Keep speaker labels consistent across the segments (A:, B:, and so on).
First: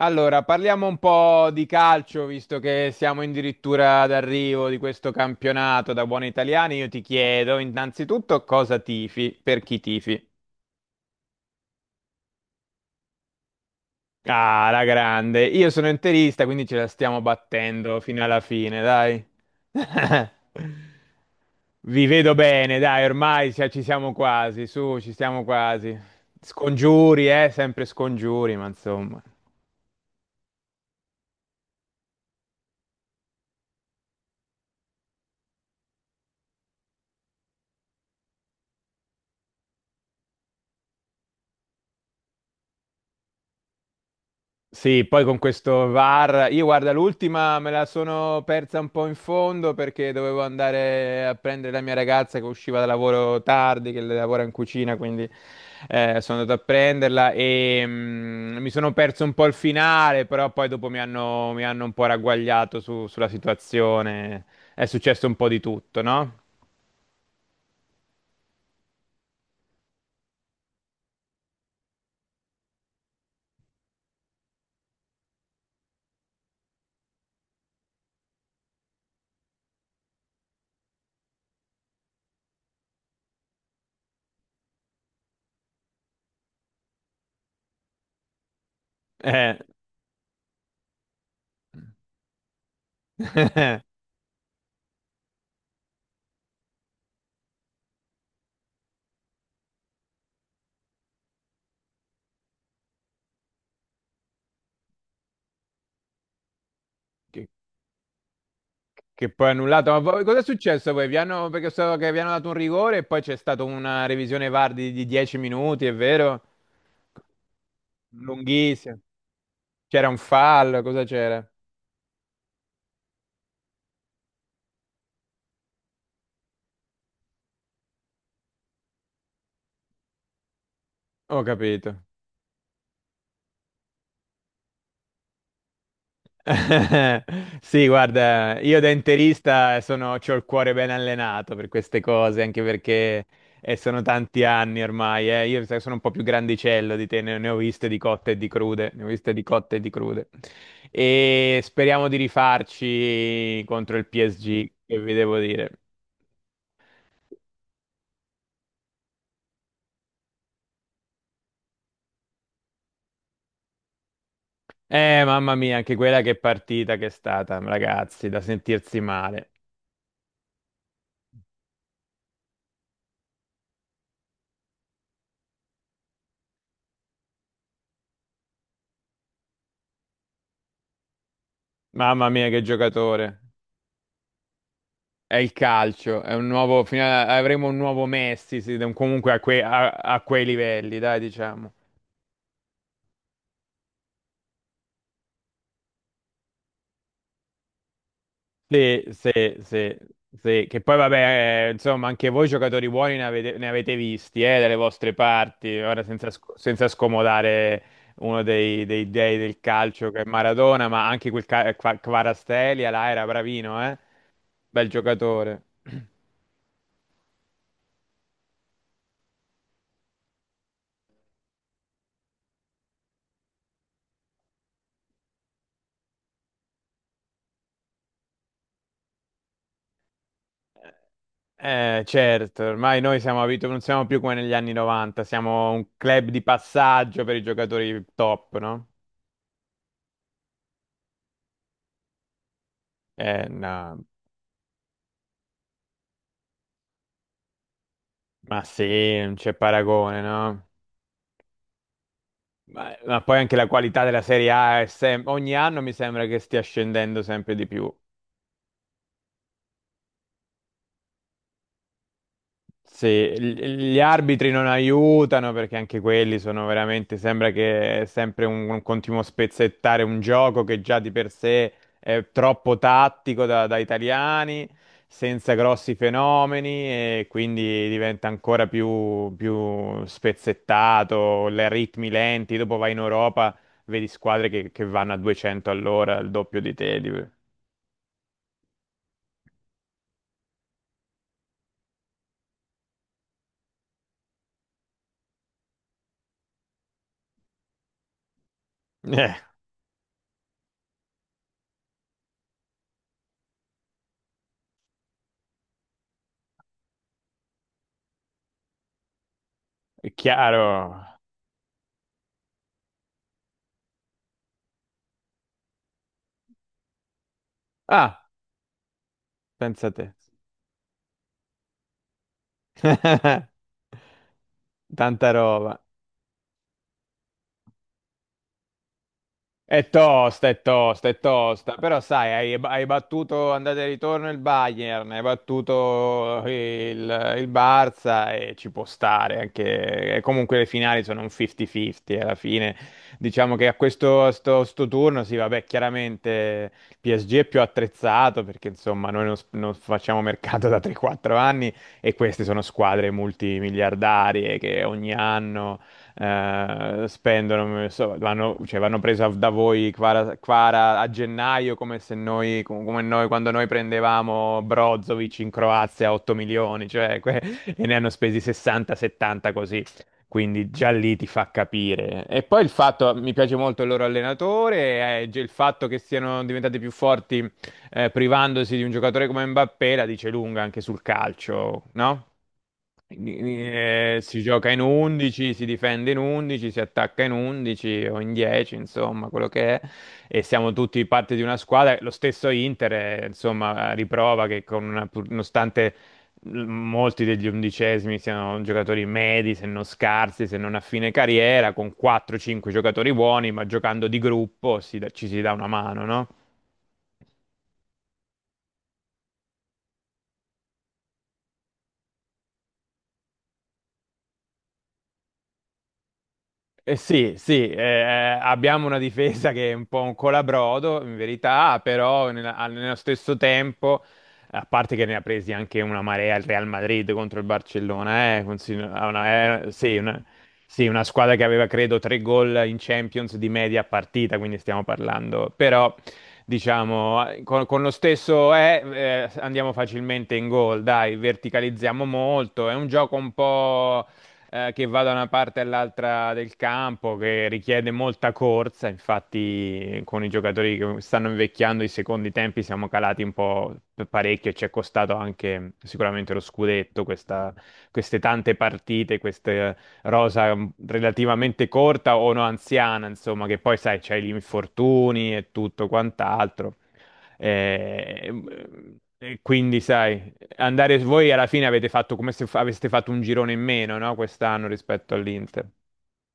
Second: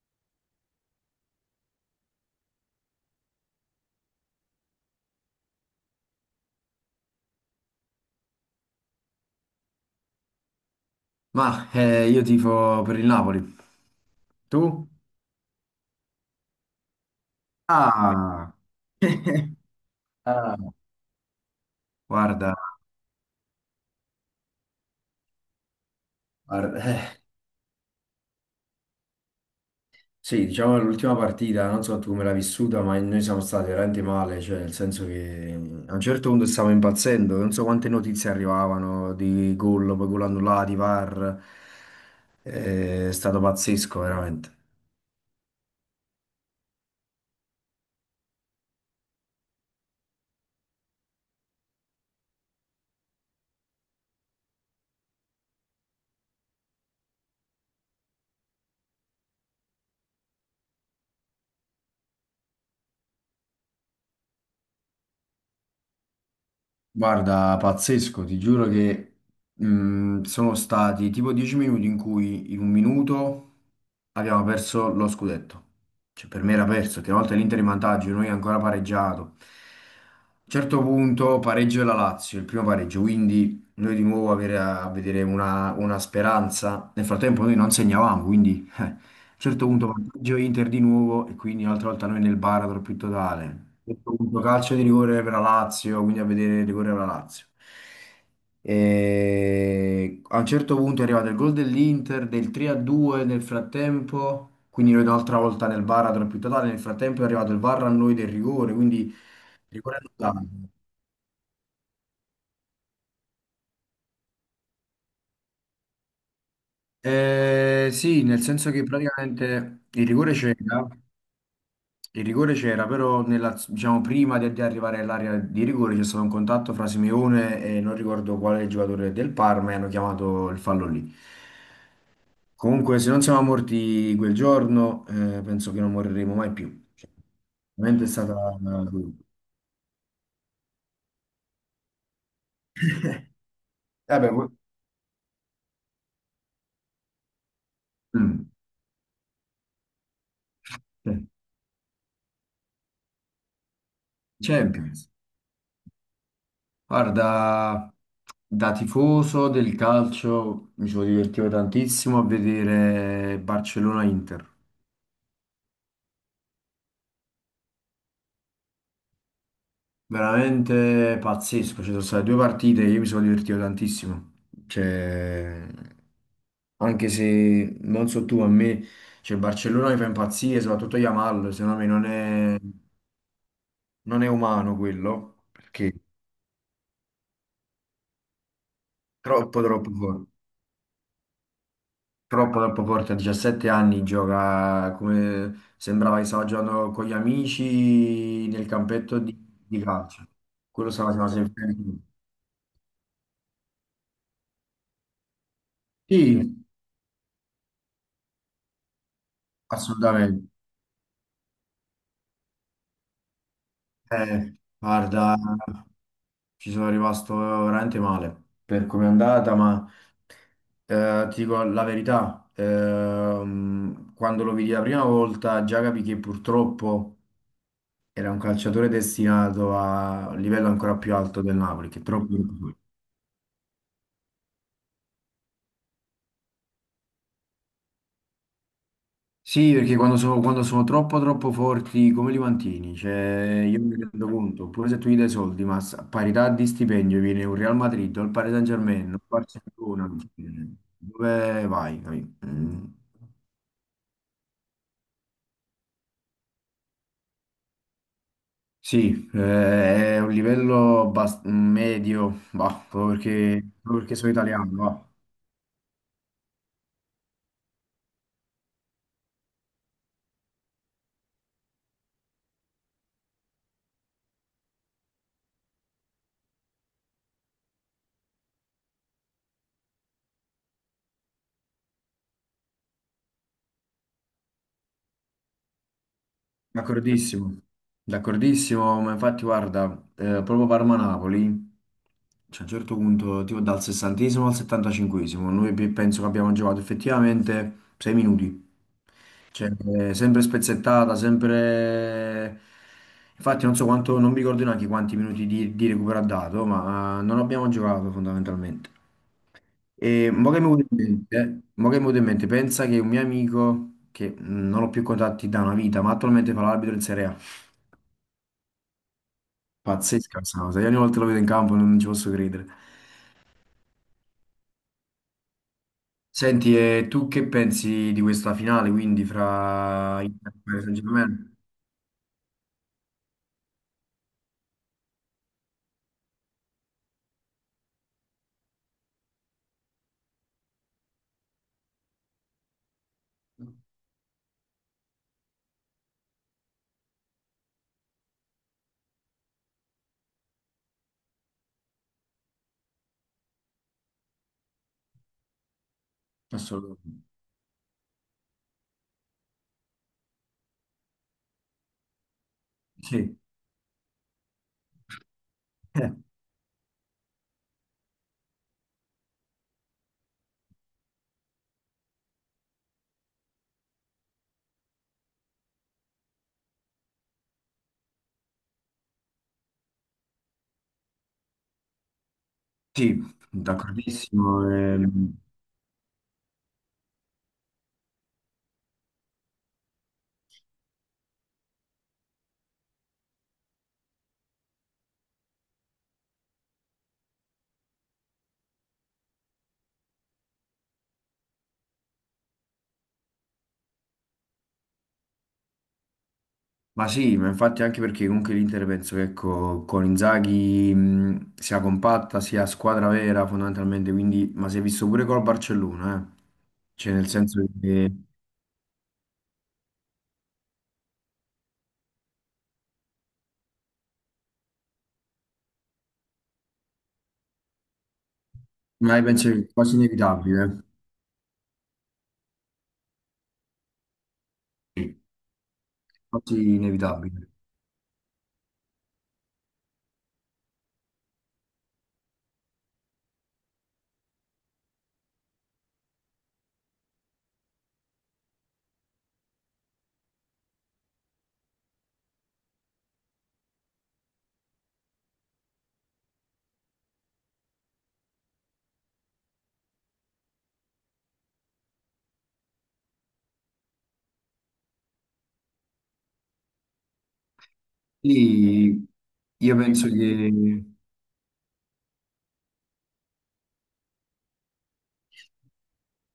A: Allora, parliamo un po' di calcio, visto che siamo addirittura d'arrivo di questo campionato da buoni italiani. Io ti chiedo innanzitutto cosa tifi, per chi tifi.
B: Ma io tifo per il Napoli.
A: Ah, la
B: Tu?
A: grande. Io sono interista, quindi ce la stiamo battendo fino alla
B: Ah.
A: fine, dai.
B: Ah,
A: Vi vedo
B: guarda,
A: bene, dai, ormai ci siamo quasi, su, ci siamo quasi.
B: guarda,
A: Scongiuri, sempre scongiuri, ma insomma.
B: sì, diciamo l'ultima partita, non so tu come l'hai vissuta, ma noi siamo stati veramente male, cioè nel senso che a un certo punto stavamo impazzendo, non so quante notizie arrivavano di gol, poi gol annullati, VAR, è stato pazzesco veramente.
A: Sì, poi con questo VAR, io guarda, l'ultima me la sono persa un po' in fondo perché dovevo andare a prendere la mia ragazza che usciva da lavoro tardi, che lavora in cucina, quindi sono andato a prenderla e mi sono perso un po' il finale, però poi dopo mi hanno un po' ragguagliato sulla situazione, è successo un po' di tutto, no?
B: Guarda, pazzesco, ti giuro che sono stati tipo 10 minuti in cui in un minuto abbiamo perso lo scudetto. Cioè, per me era perso, che una volta l'Inter in vantaggio, noi ancora pareggiato. A un certo punto pareggio della Lazio, il primo pareggio, quindi noi di nuovo a vedere una speranza. Nel frattempo noi non segnavamo, quindi. A un
A: Eh.
B: certo punto vantaggio Inter di nuovo e quindi un'altra volta noi nel baratro più totale. A un certo punto calcio di rigore per la Lazio, quindi a vedere il rigore per la Lazio. E a un certo punto è arrivato il gol dell'Inter del 3-2 nel frattempo, quindi noi un'altra volta nel baratro più totale, nel frattempo è arrivato il VAR a noi del rigore, quindi
A: Che poi è annullato.
B: rigore
A: Ma poi cosa è
B: annullato.
A: successo poi? Perché so che vi hanno dato un rigore e poi c'è stata una revisione VAR di 10 minuti, è vero?
B: Sì, nel senso che
A: Lunghissima.
B: praticamente il
A: C'era un
B: rigore
A: fallo,
B: c'era.
A: cosa c'era?
B: Il rigore c'era, però diciamo, prima di arrivare all'area di rigore c'è stato un contatto fra Simeone e non ricordo quale giocatore del Parma e hanno chiamato il fallo lì.
A: Ho capito.
B: Comunque, se non siamo morti quel giorno, penso che non moriremo mai più. Cioè,
A: Sì,
B: veramente è stata
A: guarda, io
B: una.
A: da interista sono, c'ho il cuore ben allenato per queste cose, anche perché sono
B: Vabbè,
A: tanti
B: que-
A: anni ormai. Io sai, sono un po' più grandicello di te, ne ho viste di cotte e di
B: mm.
A: crude, ne ho viste di cotte e di crude.
B: Eh,
A: E speriamo di rifarci contro il PSG, che
B: Champions.
A: vi devo dire.
B: Guarda, da tifoso del calcio mi sono divertito tantissimo a vedere Barcellona-Inter.
A: Mamma mia, anche quella che partita che è stata, ragazzi, da sentirsi male.
B: Veramente pazzesco, ci sono state due partite, io mi sono divertito tantissimo. Cioè, anche se non so tu, a me, cioè Barcellona mi fa impazzire, soprattutto Yamal, secondo me non
A: Mamma mia,
B: è,
A: che giocatore.
B: non è umano
A: È
B: quello,
A: il
B: perché
A: calcio, è un nuovo, avremo un nuovo Messi, sì, comunque
B: troppo troppo
A: a
B: forte,
A: quei livelli, dai, diciamo.
B: troppo troppo forte, a 17 anni gioca come sembrava che stava giocando con gli amici nel
A: Sì,
B: campetto
A: sì,
B: di
A: sì,
B: calcio.
A: sì. Che
B: Quello
A: poi
B: stava facendo sempre.
A: vabbè, insomma, anche voi giocatori buoni ne avete visti, dalle vostre parti, ora senza,
B: Sì,
A: senza scomodare uno dei del calcio che è
B: assolutamente.
A: Maradona, ma anche Kvaratskhelia là era bravino, eh? Bel
B: Guarda.
A: giocatore.
B: Ci sono rimasto veramente male per come è andata, ma ti dico la verità, quando lo vidi la prima volta già capì che purtroppo era un calciatore destinato a un livello ancora più alto del Napoli, che è troppo troppo
A: Certo,
B: forte.
A: ormai noi siamo abituati, non siamo più come negli anni 90, siamo un club di passaggio per i giocatori top, no?
B: Sì, perché quando sono troppo troppo forti, come li mantieni? Cioè, io mi
A: No,
B: rendo conto, pure se tu gli dai soldi, ma a parità di stipendio viene un Real Madrid, o il Paris
A: ma
B: Saint-Germain, o
A: sì,
B: il
A: non c'è
B: Barcellona,
A: paragone,
B: cioè,
A: no?
B: dove vai? Capì? Mm.
A: Ma poi anche la qualità della Serie A è ogni anno mi sembra che stia scendendo sempre di più.
B: Sì, è un livello medio, va,
A: Sì,
B: proprio perché,
A: gli
B: proprio
A: gli
B: perché sono
A: arbitri non
B: italiano, va.
A: aiutano perché anche quelli sono veramente, sembra che è sempre un continuo spezzettare un gioco che già di per sé è troppo tattico da italiani, senza grossi fenomeni e quindi diventa ancora più spezzettato, le ritmi lenti, dopo vai in Europa, vedi squadre che vanno a 200 all'ora, il doppio di te.
B: D'accordissimo, d'accordissimo, ma infatti guarda, proprio Parma-Napoli, cioè, a un certo punto, tipo dal 60° al 75°, noi penso che abbiamo giocato effettivamente 6 minuti,
A: Eh,
B: cioè, sempre spezzettata, sempre. Infatti non so quanto, non mi ricordo neanche quanti minuti di recupero ha dato, ma non abbiamo giocato fondamentalmente.
A: è
B: E mo che mi è venuto in
A: chiaro.
B: mente, mo che mi è venuto in mente, pensa che un mio amico, che non ho più contatti da una vita, ma attualmente fa l'arbitro in Serie A.
A: Ah, pensa a te.
B: Pazzesca questa cosa, io ogni volta lo vedo in campo non ci posso credere.
A: Tanta roba.
B: Senti, e tu che pensi di questa finale, quindi,
A: È
B: fra
A: tosta,
B: Inter
A: è
B: e Paris
A: tosta, è
B: Saint-Germain?
A: tosta. Però sai, hai battuto andata e ritorno il Bayern, hai battuto il Barça e ci può stare anche. E comunque le finali sono un 50-50 alla fine. Diciamo che a sto turno, sì, vabbè, chiaramente il PSG è più attrezzato perché insomma noi non, s- non facciamo mercato da 3-4 anni e queste sono squadre multimiliardarie che ogni anno
B: Assolutamente.
A: spendono, non so, vanno, cioè, vanno presa da voi Kvara a gennaio come se noi, come noi
B: Sì.
A: quando noi prendevamo Brozovic in Croazia
B: Eh,
A: a 8 milioni, cioè, e ne hanno spesi 60-70 così. Quindi già lì ti fa capire. E poi il fatto, mi piace molto il loro allenatore, il fatto che siano diventati più forti privandosi di un giocatore come Mbappé la dice lunga anche sul calcio, no?
B: sì,
A: Si
B: d'accordissimo.
A: gioca in 11, si difende in 11, si attacca in 11 o in 10, insomma, quello che è. E siamo tutti parte di una squadra. Lo stesso Inter, insomma, riprova che con nonostante molti degli undicesimi siano giocatori medi, se non scarsi, se non a fine carriera, con 4-5 giocatori buoni, ma giocando di gruppo ci si dà una mano, no?
B: Ma sì, ma infatti anche perché comunque l'Inter penso che ecco, con Inzaghi sia compatta, sia squadra vera fondamentalmente, quindi, ma si è visto pure col Barcellona, eh.
A: Eh
B: Cioè nel
A: sì,
B: senso
A: sì,
B: che,
A: abbiamo una difesa che è un po' un colabrodo, in verità, però nello stesso tempo, a parte che ne ha presi anche una marea il Real Madrid contro il Barcellona, ha
B: ma io penso che
A: una,
B: è quasi
A: sì, una,
B: inevitabile,
A: sì, una squadra che aveva, credo, 3 gol in Champions di media a partita, quindi stiamo parlando, però,
B: quasi
A: diciamo,
B: inevitabile.
A: con lo stesso andiamo facilmente in gol, dai, verticalizziamo molto, è un gioco un po' che va da una parte all'altra del campo, che richiede molta corsa. Infatti, con i giocatori che stanno invecchiando i secondi tempi siamo calati un po' parecchio e ci è costato anche sicuramente lo scudetto, queste tante partite, questa rosa relativamente corta o no anziana, insomma, che poi sai, c'hai gli infortuni e tutto quant'altro. Eh,
B: Quindi
A: e
B: io
A: quindi,
B: penso
A: sai,
B: che
A: andare voi alla fine avete fatto come se aveste fatto un girone in meno, no? Quest'anno rispetto all'Inter.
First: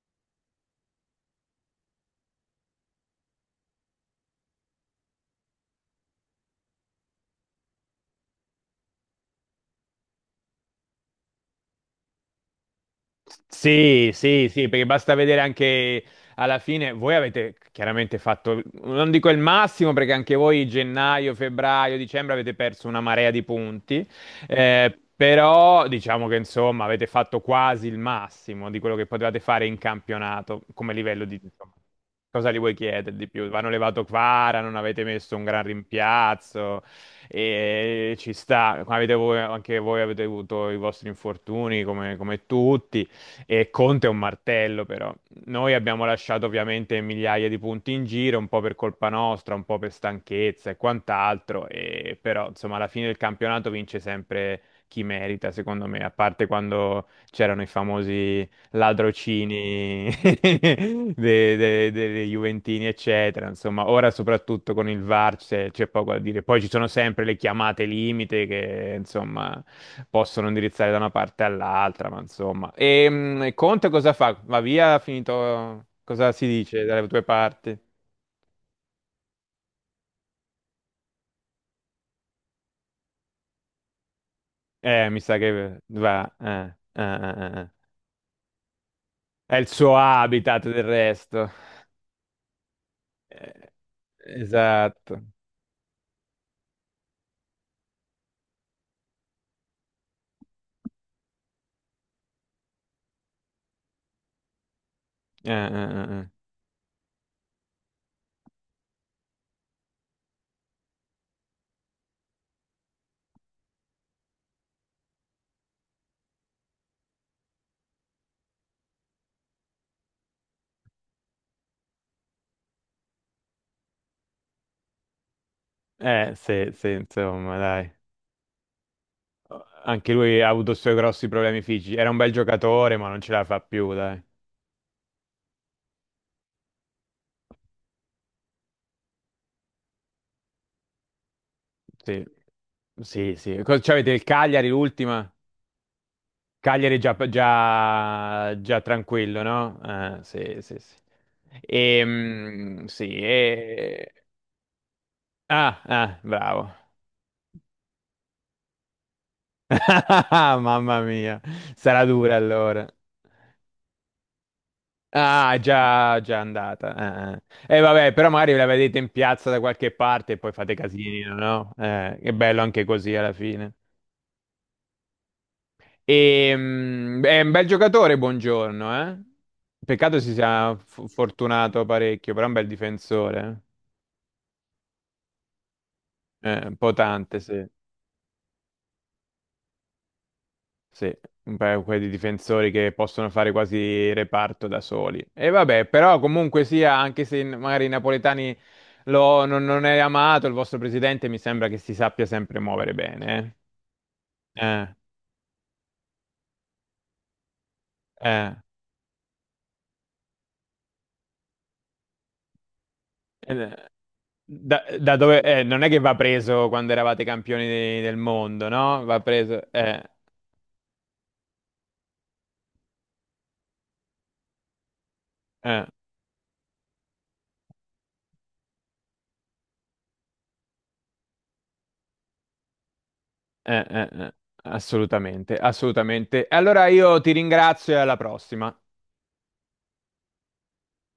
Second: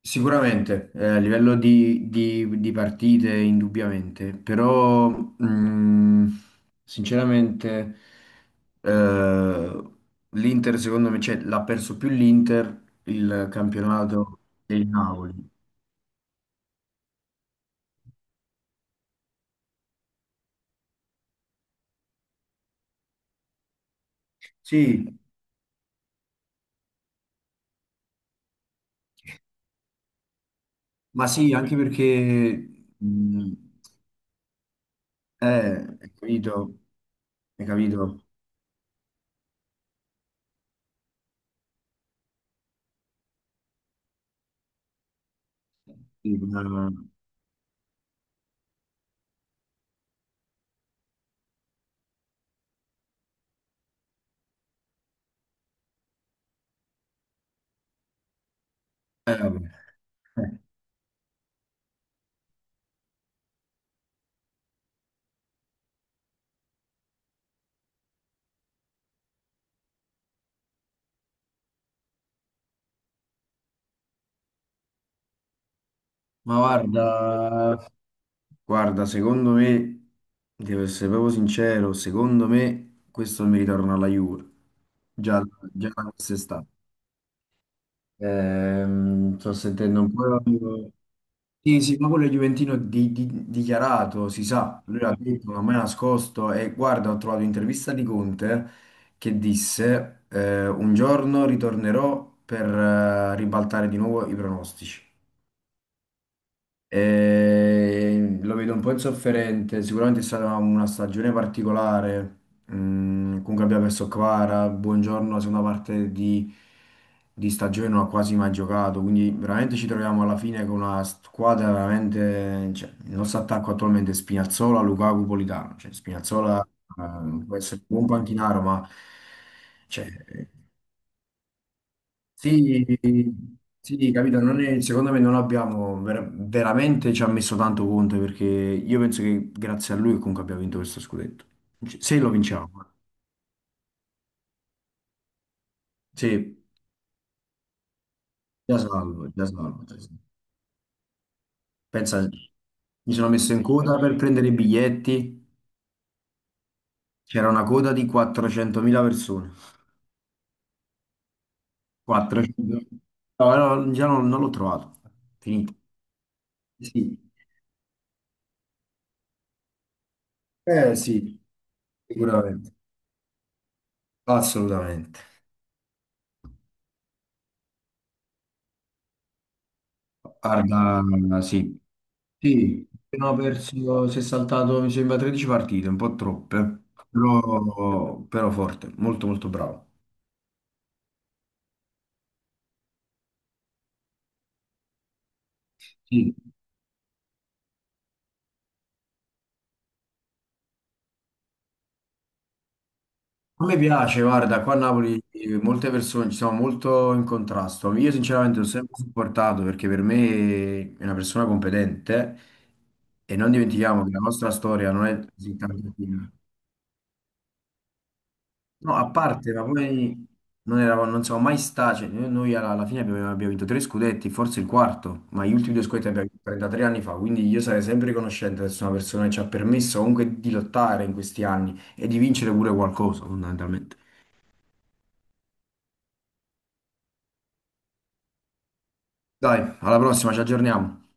B: sicuramente, a livello di partite, indubbiamente, però sinceramente eh, l'Inter, secondo me, cioè, l'ha perso più l'Inter il
A: Sì,
B: campionato
A: sì, sì, perché
B: del
A: basta
B: Napoli.
A: vedere anche alla fine, voi avete chiaramente fatto, non dico il massimo, perché anche voi gennaio, febbraio, dicembre avete perso una marea di punti,
B: Sì,
A: però diciamo che insomma avete fatto quasi il massimo di quello che potevate fare in campionato come livello
B: ma
A: di...
B: sì,
A: insomma,
B: anche
A: cosa li vuoi
B: perché,
A: chiedere di più? Vanno levato Kvara, non avete messo un
B: eh,
A: gran
B: hai capito,
A: rimpiazzo,
B: hai capito?
A: e ci sta, anche voi avete avuto i vostri infortuni come tutti. E Conte è un martello, però. Noi abbiamo
B: Sì,
A: lasciato ovviamente migliaia di punti in giro, un po' per colpa nostra, un po' per stanchezza e quant'altro, e però insomma alla fine del campionato vince sempre chi merita, secondo me, a parte quando c'erano i famosi
B: vabbè.
A: ladrocini
B: Eh,
A: dei Juventini, eccetera. Insomma, ora soprattutto con il VAR c'è poco da dire. Poi ci sono sempre le chiamate limite che, insomma, possono indirizzare da una parte all'altra, ma insomma. E Conte cosa fa? Va via, ha finito... Cosa si
B: ma
A: dice dalle tue parti?
B: guarda. Guarda, secondo me, devo essere proprio sincero, secondo me questo mi ritorna alla Juve,
A: Mi sa
B: già,
A: che
B: già da
A: va...
B: quest'estate. Sto
A: È il suo
B: sentendo un po'.
A: habitat del resto.
B: Sì, sì, ma quello è Juventino
A: Eh,
B: dichiarato, si sa, lui l'ha
A: esatto.
B: detto, non mi ha nascosto e guarda, ho trovato un'intervista di Conte che disse un giorno ritornerò per ribaltare di nuovo i pronostici.
A: Eh, eh, eh,
B: E lo vedo un po' insofferente. Sicuramente è stata una stagione particolare. Mm, comunque abbiamo perso Kvara. Buongiorno, la seconda parte di stagione non ha quasi mai giocato. Quindi veramente ci troviamo alla fine con una squadra veramente. Cioè, il nostro attacco attualmente è Spinazzola, Lukaku, Politano. Cioè, Spinazzola,
A: sì, sì,
B: può
A: insomma,
B: essere un
A: dai.
B: buon panchinaro, ma cioè,
A: Anche lui ha avuto i suoi grossi problemi fisici. Era un bel
B: sì,
A: giocatore, ma non ce la fa più,
B: sì,
A: dai.
B: capito, non è- secondo me non abbiamo veramente ci ha messo tanto Conte perché io penso che grazie a lui comunque abbia vinto questo scudetto. Se
A: Sì,
B: lo vinciamo, eh.
A: sì, sì. Cosa- Cioè, avete il Cagliari, l'ultima?
B: Sì,
A: Cagliari è già, già,
B: già
A: già
B: salvo,
A: tranquillo,
B: già
A: no?
B: salvo. Già
A: Ah,
B: salvo.
A: sì, sì, sì.
B: Pensa,
A: Ehm,
B: mi
A: sì,
B: sono messo in coda
A: e...
B: per prendere i biglietti,
A: Ah, ah, bravo.
B: c'era una coda di 400.000 persone.
A: Mamma mia, sarà dura
B: 400.
A: allora.
B: No, no, già non l'ho trovato,
A: Ah,
B: finito.
A: già, già
B: Sì,
A: andata. E vabbè, però magari ve la vedete in piazza da qualche parte e poi fate
B: eh
A: casino,
B: sì,
A: no? È bello
B: sicuramente,
A: anche così alla fine.
B: assolutamente.
A: È un bel giocatore, buongiorno, eh? Peccato si sia
B: Guarda, sì.
A: fortunato parecchio, però è un bel
B: Sì, abbiamo
A: difensore.
B: perso, si è saltato, mi sembra, 13 partite, un po'
A: Un
B: troppe,
A: po' tante, sì.
B: però forte, molto molto bravo.
A: Sì, un paio quelli di difensori che possono fare quasi reparto da soli. E vabbè, però
B: Sì.
A: comunque sia, anche se magari i napoletani non è amato, il vostro presidente mi sembra che si sappia sempre muovere bene.
B: A me piace,
A: eh.
B: guarda, qua a
A: Eh,
B: Napoli, molte persone ci sono molto in contrasto. Io
A: eh.
B: sinceramente l'ho sempre supportato perché per me è una persona competente e non
A: Eh,
B: dimentichiamo che la nostra
A: Da,
B: storia non
A: da
B: è
A: dove,
B: così
A: non è
B: tanto.
A: che va preso quando eravate campioni del mondo,
B: No,
A: no?
B: a
A: Va
B: parte, ma
A: preso...
B: poi non eravamo, non siamo mai stati, cioè, noi alla fine abbiamo vinto tre scudetti, forse il quarto, ma gli ultimi due
A: eh,
B: scudetti li abbiamo vinto 33 anni fa, quindi io sarei sempre riconoscente di essere una persona che ci ha permesso comunque di lottare in questi anni e di vincere pure qualcosa,
A: eh,
B: fondamentalmente.
A: eh, eh. Assolutamente, assolutamente. E allora io ti ringrazio e alla prossima.
B: Dai, alla prossima, ci aggiorniamo.